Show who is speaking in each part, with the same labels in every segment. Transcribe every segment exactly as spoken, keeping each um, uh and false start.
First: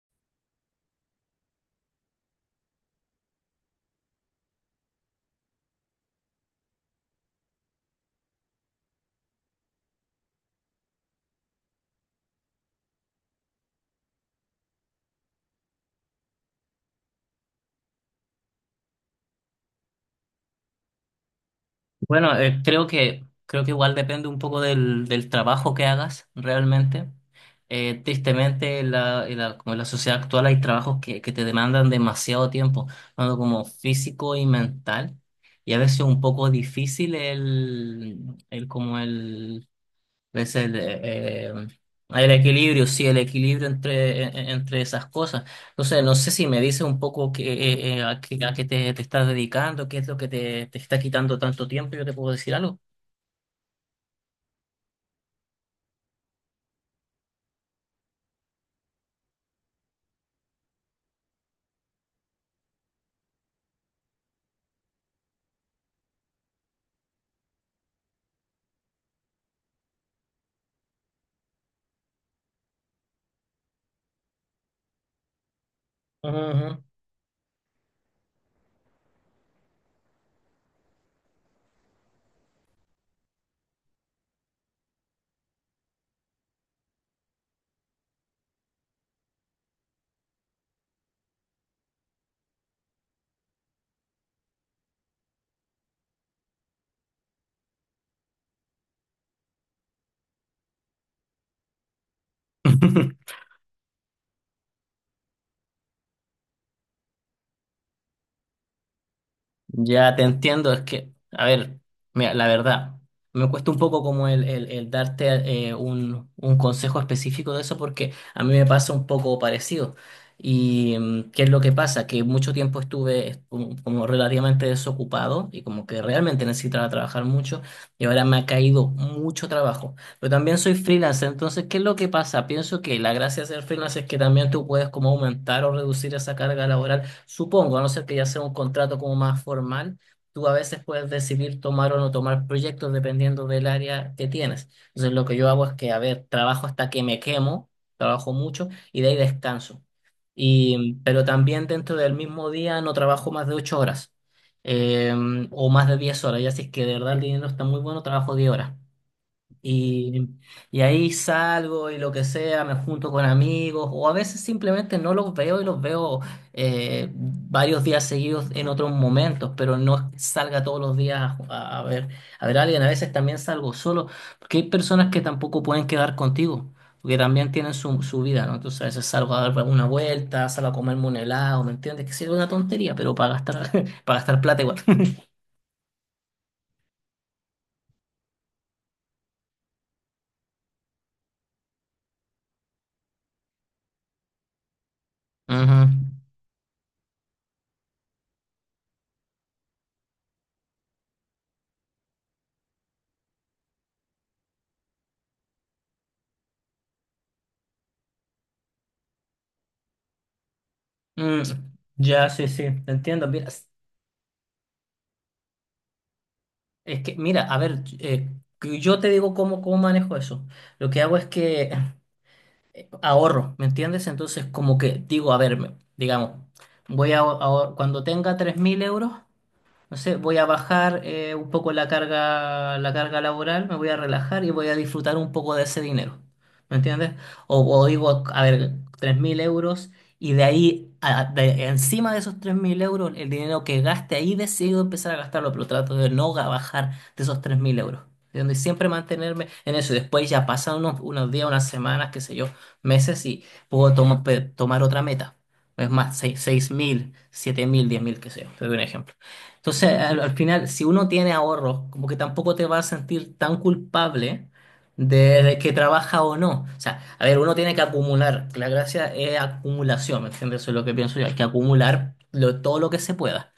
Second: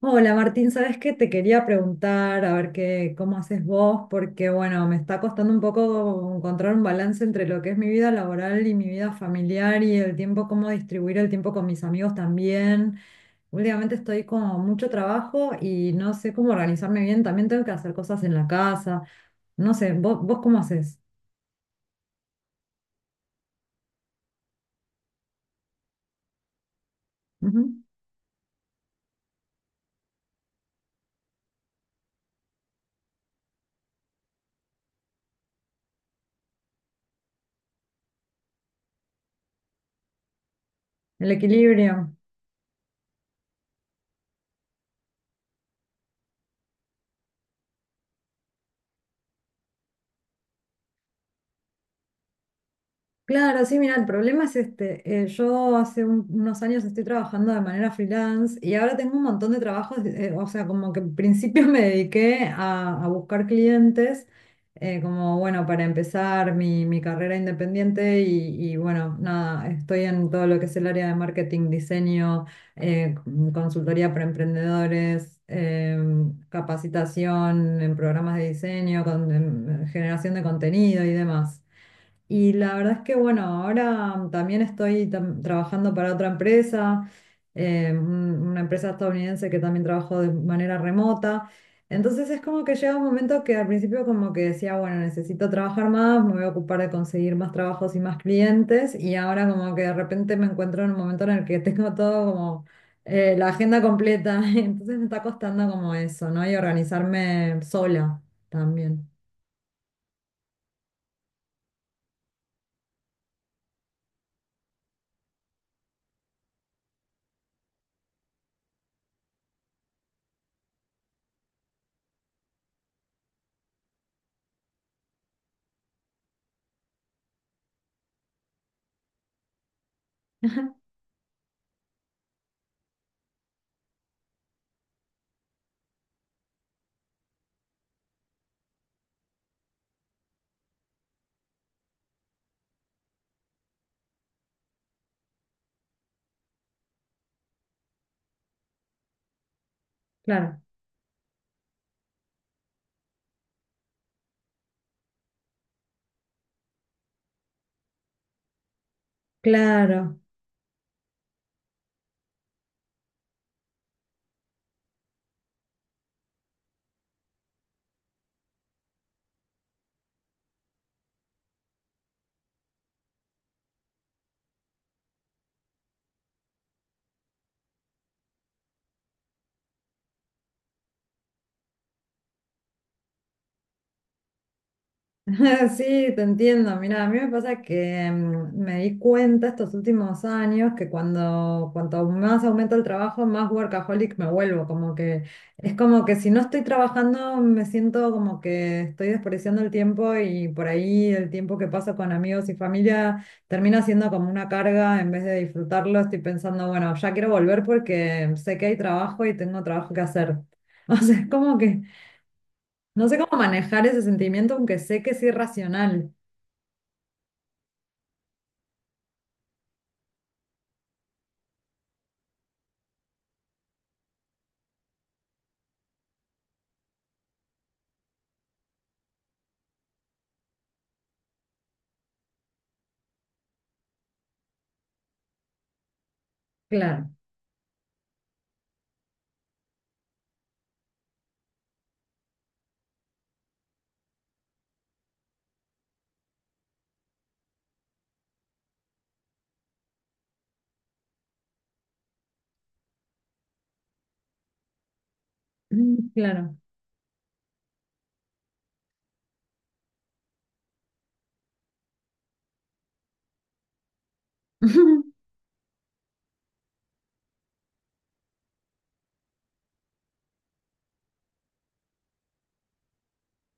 Speaker 1: Hola Martín, ¿sabes qué? Te quería preguntar a ver qué, cómo haces vos, porque bueno, me está costando un poco encontrar un balance entre lo que es mi vida laboral y mi vida familiar y el tiempo, cómo distribuir el tiempo con mis amigos también. Últimamente estoy con mucho trabajo y no sé cómo organizarme bien, también tengo que hacer cosas en la casa, no sé, ¿vos, vos cómo haces?
Speaker 2: Bueno, eh, creo que, creo que igual depende un poco del, del trabajo que hagas realmente.
Speaker 1: Ujú.
Speaker 2: Eh, tristemente, en la, en la- como en la sociedad actual hay trabajos que, que te demandan demasiado tiempo, tanto como físico y mental, y a veces un poco difícil el, el como el es el,
Speaker 1: El
Speaker 2: eh, eh,
Speaker 1: equilibrio.
Speaker 2: el equilibrio, sí, el equilibrio entre, en- entre esas cosas. Entonces, no sé si me dices un poco que, eh, eh, a qué, a qué te, te estás dedicando, qué es lo que te, te está quitando tanto tiempo, yo te puedo decir algo.
Speaker 1: Claro, sí, mira, el problema es este. eh, yo hace un- unos años estoy trabajando de manera freelance y ahora tengo un montón de trabajos, eh, o sea, como que en principio me dediqué a, a buscar clientes, eh, como bueno, para empezar mi, mi carrera independiente y, y, bueno, nada, estoy en todo lo que es el área de marketing, diseño, eh, consultoría para emprendedores,
Speaker 2: Ujú,
Speaker 1: em,
Speaker 2: ujú.
Speaker 1: capacitación en programas de diseño, con- en generación de contenido y demás. Y la verdad es que, bueno, ahora también estoy tam- trabajando para otra empresa, eh, un- una empresa estadounidense que también trabajo de manera remota. Entonces es como que llega un momento que al principio como que decía, bueno, necesito trabajar más, me voy a ocupar de conseguir más trabajos y más clientes. Y ahora como que de repente me encuentro en un momento en el que tengo todo como eh, la agenda completa. Entonces me está costando como eso, ¿no? Y organizarme sola también.
Speaker 2: Ya te entiendo, es que, a ver, mira, la verdad, me cuesta un poco como el, el- el darte eh, un, un consejo específico de eso porque a mí me pasa un poco parecido. ¿Y mm, qué es lo que pasa? Que mucho tiempo estuve est- como, como relativamente desocupado y como que realmente necesitaba trabajar mucho y ahora me ha caído mucho trabajo. Pero también soy freelance, entonces, ¿qué es lo que pasa? Pienso que la gracia de ser freelance es que también tú puedes como aumentar o reducir esa carga laboral. Supongo, a no ser que ya sea un contrato como más formal, tú a veces puedes decidir tomar o no tomar proyectos dependiendo del área que tienes. Entonces, lo que yo hago es que, a ver, trabajo hasta que me quemo, trabajo mucho y de ahí descanso.
Speaker 1: Claro,
Speaker 2: Y, pero también dentro del mismo día no trabajo más de ocho horas eh, o más de diez horas. Ya si es que de verdad el dinero está muy bueno, trabajo diez horas.
Speaker 1: claro.
Speaker 2: Y, y ahí salgo y lo que sea, me junto con amigos o a veces simplemente no los veo y los veo eh, varios días seguidos en otros momentos, pero no es que salga todos los días a, a ver, a ver a alguien. A veces también salgo solo, porque hay personas que tampoco pueden quedar contigo, porque también tienen su, su vida, ¿no? Entonces a veces salgo a dar una vuelta, salgo a comerme un helado, ¿me entiendes? Que sea una tontería, pero para gastar, para gastar plata igual.
Speaker 1: Sí, te entiendo. Mira, a mí me pasa que mm, me di cuenta estos últimos años que cuando cuanto más aumenta el trabajo, más workaholic me vuelvo. Como que es
Speaker 2: Ujú.
Speaker 1: como que si no estoy trabajando, me siento como que estoy desperdiciando el tiempo y por ahí el tiempo que paso con amigos y familia termina siendo como una carga en vez de disfrutarlo. Estoy pensando, bueno, ya quiero volver porque sé que hay trabajo y tengo trabajo que hacer. O sea, es
Speaker 2: Mm,
Speaker 1: como que
Speaker 2: ya, sí, sí, te
Speaker 1: no sé
Speaker 2: entiendo.
Speaker 1: cómo
Speaker 2: Mira,
Speaker 1: manejar ese sentimiento, aunque sé que es irracional.
Speaker 2: es que, mira, a ver, eh, que yo te digo cómo, cómo manejo eso. Lo que hago es que ahorro, ¿me entiendes? Entonces, como que digo, a ver, me- digamos, voy a, ahor- cuando tenga tres mil euros, no sé, voy a bajar eh, un poco la carga, la carga laboral, me voy a relajar y voy a disfrutar un poco de ese dinero. ¿Me
Speaker 1: Claro,
Speaker 2: entiendes? O, o digo, a ver, tres mil euros, y de ahí, a- de- encima de esos tres mil euros, el dinero que gaste ahí decido empezar a gastarlo, pero trato de no ga- bajar de esos tres mil euros. ¿Entiendes? Y siempre mantenerme en eso. Y después ya pasan unos, unos días, unas semanas, qué sé yo, meses, y puedo tomo- pe- tomar otra meta. Es
Speaker 1: mm,
Speaker 2: más,
Speaker 1: claro.
Speaker 2: seis- mil, siete mil, diez mil, qué sé yo. Te doy un ejemplo. Entonces, al, al final, si uno tiene ahorros, como que tampoco te vas a sentir tan culpable de, de que trabaja o no. O sea, a ver, uno tiene que acumular. La gracia es acumulación, ¿me entiendes? Eso es lo que pienso yo. Hay que acumular lo- todo lo que se pueda.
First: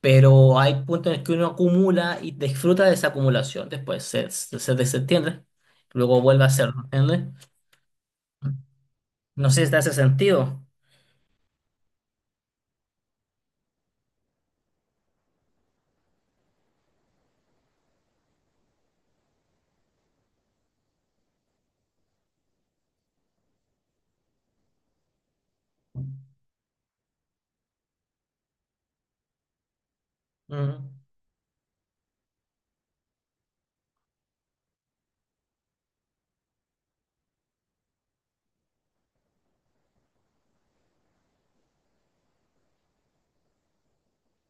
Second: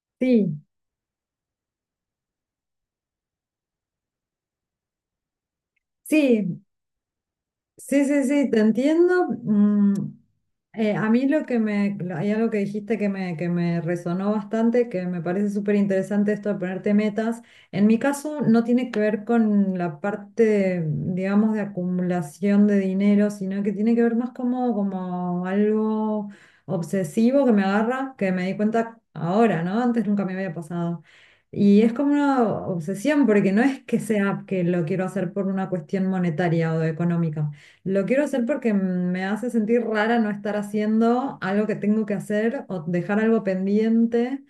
Speaker 2: Pero
Speaker 1: Sí,
Speaker 2: hay puntos en los que uno acumula y disfruta de esa acumulación. Después se, se, se desentiende. Luego vuelve a
Speaker 1: sí,
Speaker 2: hacerlo, ¿entiendes?
Speaker 1: sí, sí, sí, te entiendo.
Speaker 2: No sé si te hace
Speaker 1: Mm,
Speaker 2: sentido.
Speaker 1: eh, a mí lo que me, lo- hay algo que dijiste que me, que me resonó bastante, que me parece súper interesante esto de ponerte metas. En mi caso no tiene que ver con la parte, de, digamos, de acumulación de dinero, sino que tiene que ver más como, como algo obsesivo que me agarra, que me di cuenta ahora, ¿no? Antes nunca me había
Speaker 2: Mm,
Speaker 1: pasado. Y es como una obsesión, porque no es que sea que lo quiero hacer por una cuestión monetaria o económica, lo quiero hacer porque me hace sentir rara no estar haciendo algo que tengo que hacer o dejar algo pendiente.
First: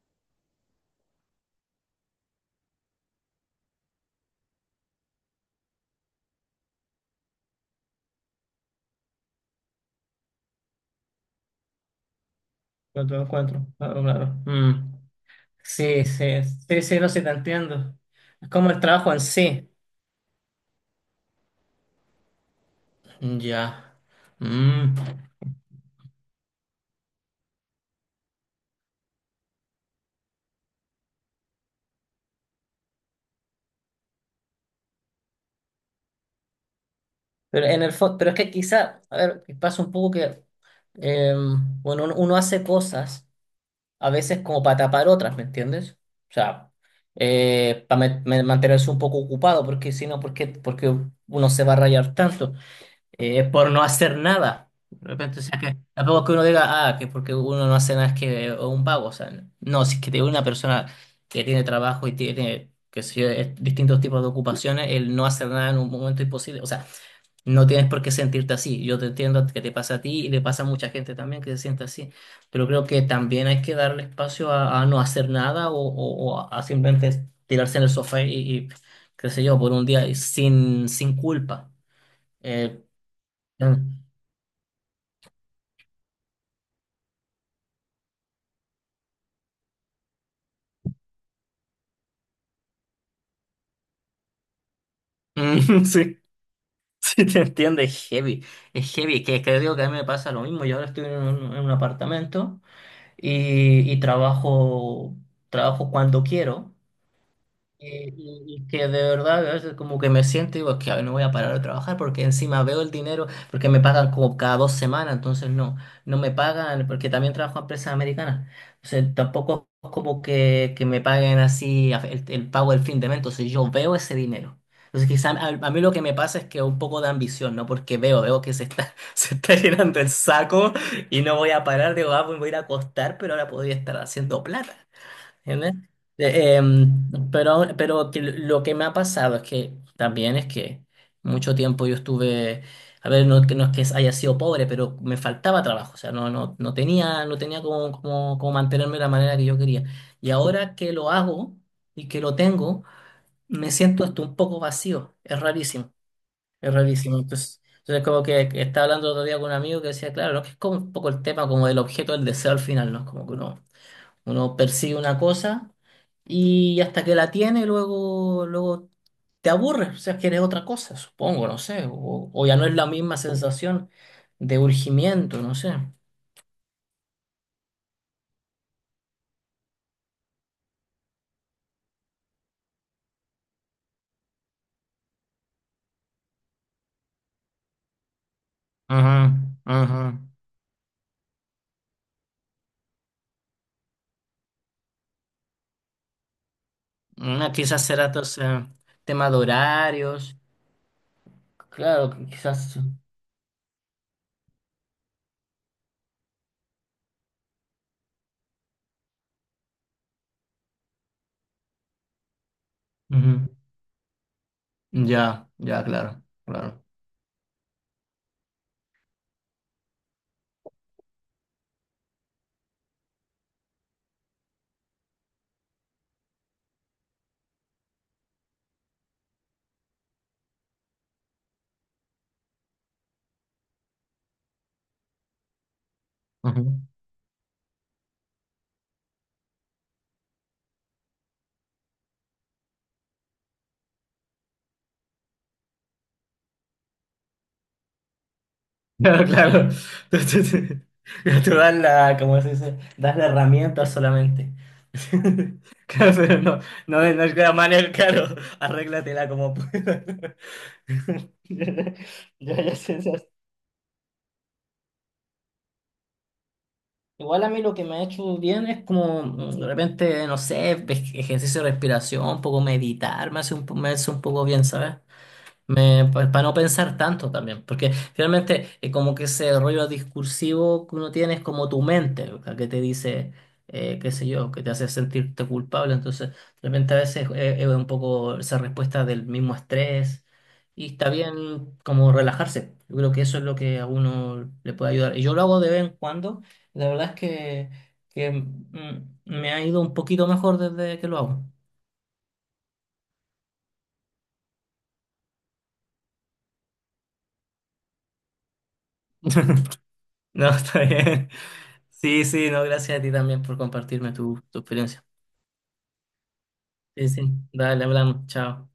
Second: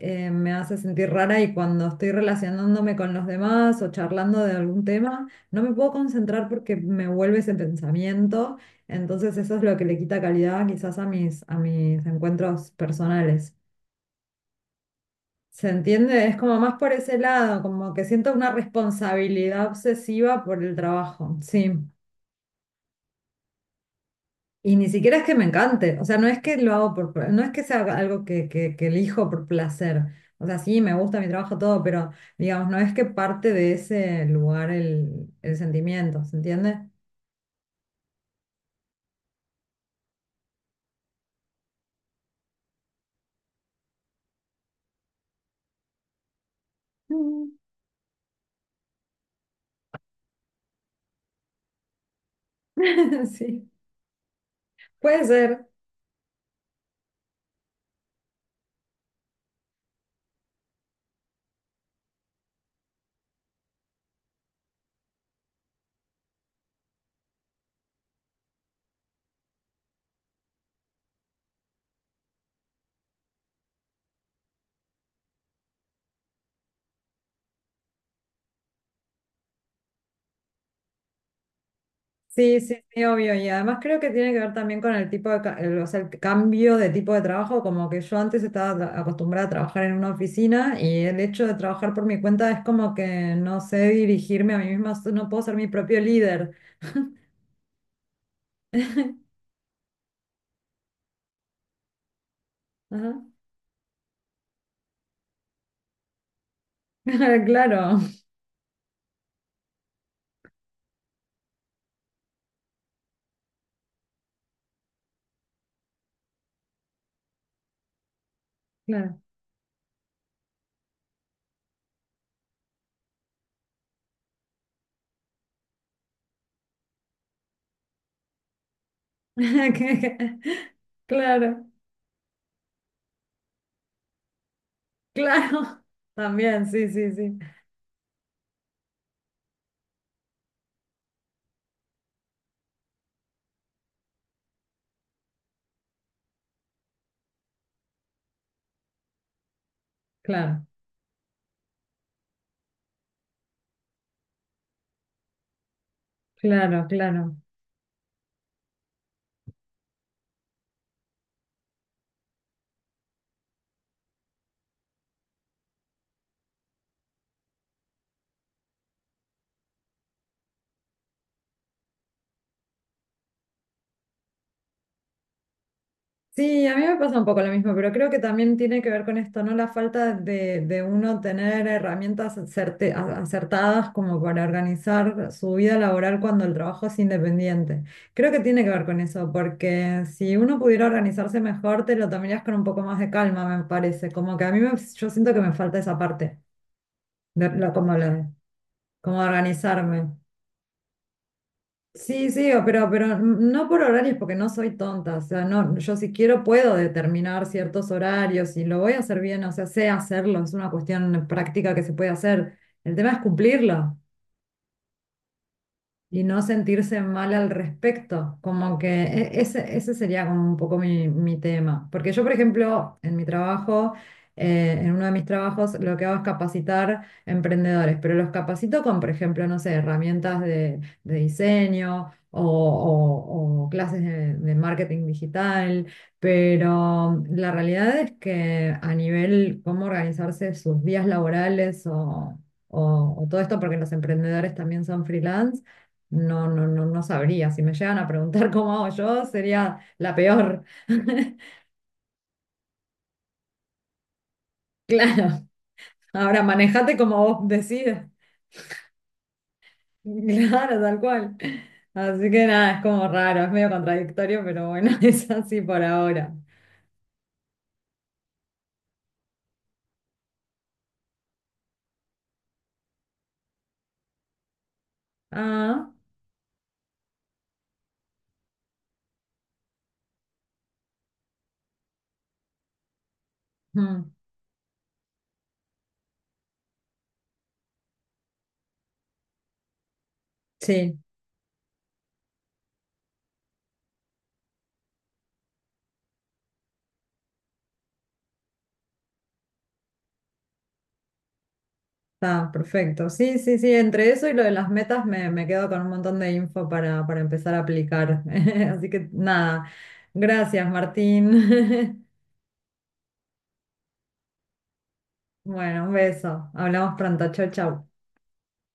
Speaker 1: eh, Me hace sentir rara y cuando estoy relacionándome con los demás o charlando de algún tema, no me puedo concentrar porque me vuelve ese pensamiento. Entonces eso es lo que le quita calidad quizás a mis, a mis encuentros
Speaker 2: no te lo
Speaker 1: personales.
Speaker 2: encuentro. Claro, claro. Mm.
Speaker 1: ¿Se
Speaker 2: Sí,
Speaker 1: entiende? Es
Speaker 2: sí,
Speaker 1: como más
Speaker 2: sí,
Speaker 1: por
Speaker 2: sí, no
Speaker 1: ese
Speaker 2: sé, te
Speaker 1: lado, como
Speaker 2: entiendo.
Speaker 1: que siento
Speaker 2: Es
Speaker 1: una
Speaker 2: como el trabajo en
Speaker 1: responsabilidad
Speaker 2: sí.
Speaker 1: obsesiva por el trabajo. Sí.
Speaker 2: Ya.
Speaker 1: Y ni
Speaker 2: Mm.
Speaker 1: siquiera es que me encante, o sea, no es que lo hago por, pla- no es que sea algo que, que, que elijo por placer, o sea, sí, me gusta mi trabajo, todo, pero digamos, no es que parte de ese lugar el, el sentimiento, ¿se entiende?
Speaker 2: Pero en el fo- pero es que quizá, a ver, pasa un poco que, eh, bueno, uno, uno hace cosas a veces como para tapar otras, ¿me entiendes? O sea,
Speaker 1: Mm.
Speaker 2: eh, para mantenerse un poco ocupado, porque si no, ¿por qué, ¿por qué uno se va a rayar tanto? eh,
Speaker 1: Sí,
Speaker 2: por no hacer nada. De
Speaker 1: puede
Speaker 2: repente, o sea,
Speaker 1: ser,
Speaker 2: que tampoco es que uno diga, ah, que porque uno no hace nada es que es un vago. O sea, no, si es que te- una persona que tiene trabajo y tiene, qué sé yo, eh, distintos tipos de ocupaciones, el no hacer nada en un momento es imposible. O sea, no tienes por qué sentirte así. Yo te entiendo que te pasa a ti y le pasa a mucha gente también que se siente así. Pero creo que también hay que darle espacio a, a no hacer nada o, o- o a simplemente tirarse en el sofá y, y, qué sé yo, por un día y sin, sin culpa.
Speaker 1: sí, sí,
Speaker 2: Eh,
Speaker 1: sí, obvio, y además creo que tiene que ver también con el tipo de, ca- el, o sea, el cambio de tipo de trabajo, como que yo antes estaba tra- acostumbrada a trabajar en una oficina y el hecho de trabajar por mi cuenta es como que no sé dirigirme a mí misma, no puedo ser mi
Speaker 2: Mm,
Speaker 1: propio
Speaker 2: sí,
Speaker 1: líder.
Speaker 2: sí te entiende, es heavy, es heavy, que creo que a mí me pasa lo mismo, yo ahora estoy en un, en un apartamento
Speaker 1: Ajá.
Speaker 2: y, y trabajo, trabajo cuando quiero,
Speaker 1: Claro,
Speaker 2: eh, Y, y que de verdad a veces como que me siento y digo, es que no voy a parar de trabajar porque encima veo el dinero, porque me pagan como cada dos semanas, entonces no, no me pagan, porque también trabajo en empresas americanas. O sea,
Speaker 1: claro.
Speaker 2: tampoco es como que, que me paguen así a- el, el pago del fin de mes, entonces yo veo ese dinero. Entonces quizá a, a mí lo que me pasa es que un poco de ambición, ¿no? Porque veo, veo que se está, se está llenando el saco y no voy a
Speaker 1: Claro,
Speaker 2: parar, digo, ah, pues me voy a ir a acostar, pero ahora podría estar haciendo plata. ¿Entiendes?
Speaker 1: claro.
Speaker 2: Eh,
Speaker 1: También, sí, sí,
Speaker 2: em,
Speaker 1: sí.
Speaker 2: pero, pero que lo que me ha pasado es que también es que mucho tiempo yo estuve, a ver, no, que- no es que haya sido pobre, pero me faltaba trabajo, o sea, no, no, no tenía, no tenía como, como, como mantenerme de la manera que yo quería. Y
Speaker 1: Claro,
Speaker 2: ahora que lo hago y que lo tengo, me siento hasta un poco vacío, es rarísimo, es
Speaker 1: claro,
Speaker 2: rarísimo.
Speaker 1: claro.
Speaker 2: Entonces, entonces como que que estaba hablando el otro día con un amigo que decía, claro, ¿no? Que es como un poco el tema como del objeto del deseo al final, ¿no? Como que uno uno persigue una cosa y hasta que la tiene, luego, luego te aburres, o sea, quieres otra cosa, supongo, no sé, o, o ya no es la misma sensación de urgimiento, no sé.
Speaker 1: Sí, a mí me pasa un poco lo mismo, pero creo que también tiene que ver con esto, ¿no? La falta de, de uno tener herramientas acerte- a- acertadas como para organizar su vida laboral cuando el trabajo es independiente. Creo que tiene que ver con eso,
Speaker 2: Ajá,
Speaker 1: porque
Speaker 2: ajá.
Speaker 1: si uno pudiera organizarse mejor, te lo tomarías con un poco más de calma, me parece. Como que a mí me- yo siento que me falta esa parte. De,
Speaker 2: Ah,
Speaker 1: lo-
Speaker 2: quizás
Speaker 1: como
Speaker 2: será
Speaker 1: la-
Speaker 2: entonces
Speaker 1: Como
Speaker 2: tema de
Speaker 1: organizarme.
Speaker 2: horarios, claro,
Speaker 1: Sí, sí, o-
Speaker 2: quizás.
Speaker 1: pero, pero no por horarios porque no soy tonta. O sea, no, yo si quiero puedo determinar ciertos horarios y lo voy a hacer bien, o sea, sé hacerlo, es una cuestión práctica que se puede hacer. El tema es
Speaker 2: Ujú.
Speaker 1: cumplirlo.
Speaker 2: Ya, ya, claro,
Speaker 1: Y no
Speaker 2: claro.
Speaker 1: sentirse mal al respecto, como que e- ese, ese sería como un poco mi, mi tema. Porque yo, por ejemplo, en mi trabajo, eh, en uno de mis trabajos, lo que hago es capacitar emprendedores, pero los capacito con, por ejemplo, no sé, herramientas de, de diseño o, o- o clases de, de marketing digital,
Speaker 2: Ujú.
Speaker 1: pero la realidad es que a nivel cómo organizarse sus días laborales o... o- o todo esto, porque los emprendedores también son freelance, no, no, no, no sabría. Si me llegan a preguntar cómo hago yo,
Speaker 2: Claro, claro.
Speaker 1: sería la
Speaker 2: Tú, tú-
Speaker 1: peor.
Speaker 2: tú- tú das la, ¿cómo se dice? Das la herramienta solamente.
Speaker 1: Claro.
Speaker 2: Claro,
Speaker 1: Ahora
Speaker 2: pero no,
Speaker 1: manejate
Speaker 2: no, es-
Speaker 1: como
Speaker 2: no es
Speaker 1: vos
Speaker 2: la manera,
Speaker 1: decidas.
Speaker 2: claro, arréglatela como puedas.
Speaker 1: Claro, tal cual.
Speaker 2: Ya,
Speaker 1: Así que
Speaker 2: ya,
Speaker 1: nada,
Speaker 2: ya
Speaker 1: es
Speaker 2: sé,
Speaker 1: como
Speaker 2: ya sé.
Speaker 1: raro, es medio contradictorio, pero bueno, es así por ahora.
Speaker 2: Igual a mí lo que me ha hecho bien es como mm, de repente, no sé, ej- ejercicio de respiración, un poco meditar, me hace un, po- me hace un poco bien, ¿sabes?
Speaker 1: Ah,
Speaker 2: Me, pues, para no pensar tanto también, porque finalmente eh, como que ese rollo discursivo que uno tiene es como tu mente, ¿verdad? Que te dice, eh,
Speaker 1: mm,
Speaker 2: qué sé yo, que te hace sentirte culpable, entonces realmente a veces eh, es, un poco esa respuesta del mismo estrés y
Speaker 1: sí,
Speaker 2: está bien como relajarse, yo creo que eso es lo que a uno le puede ayudar. Y yo lo hago de vez en cuando, la verdad es que, que mm, me ha ido un poquito mejor desde que lo hago.
Speaker 1: está perfecto. Sí, sí, sí, entre eso y lo de las metas me, me quedo con un montón de info para, para empezar a aplicar. Así que nada,
Speaker 2: No,
Speaker 1: gracias,
Speaker 2: está bien.
Speaker 1: Martín.
Speaker 2: Sí, sí, no, gracias a ti también por compartirme tu, tu experiencia.
Speaker 1: Bueno, un beso. Hablamos
Speaker 2: Sí, sí,
Speaker 1: pronto. Chau,
Speaker 2: dale,
Speaker 1: chau.
Speaker 2: hablamos, chao.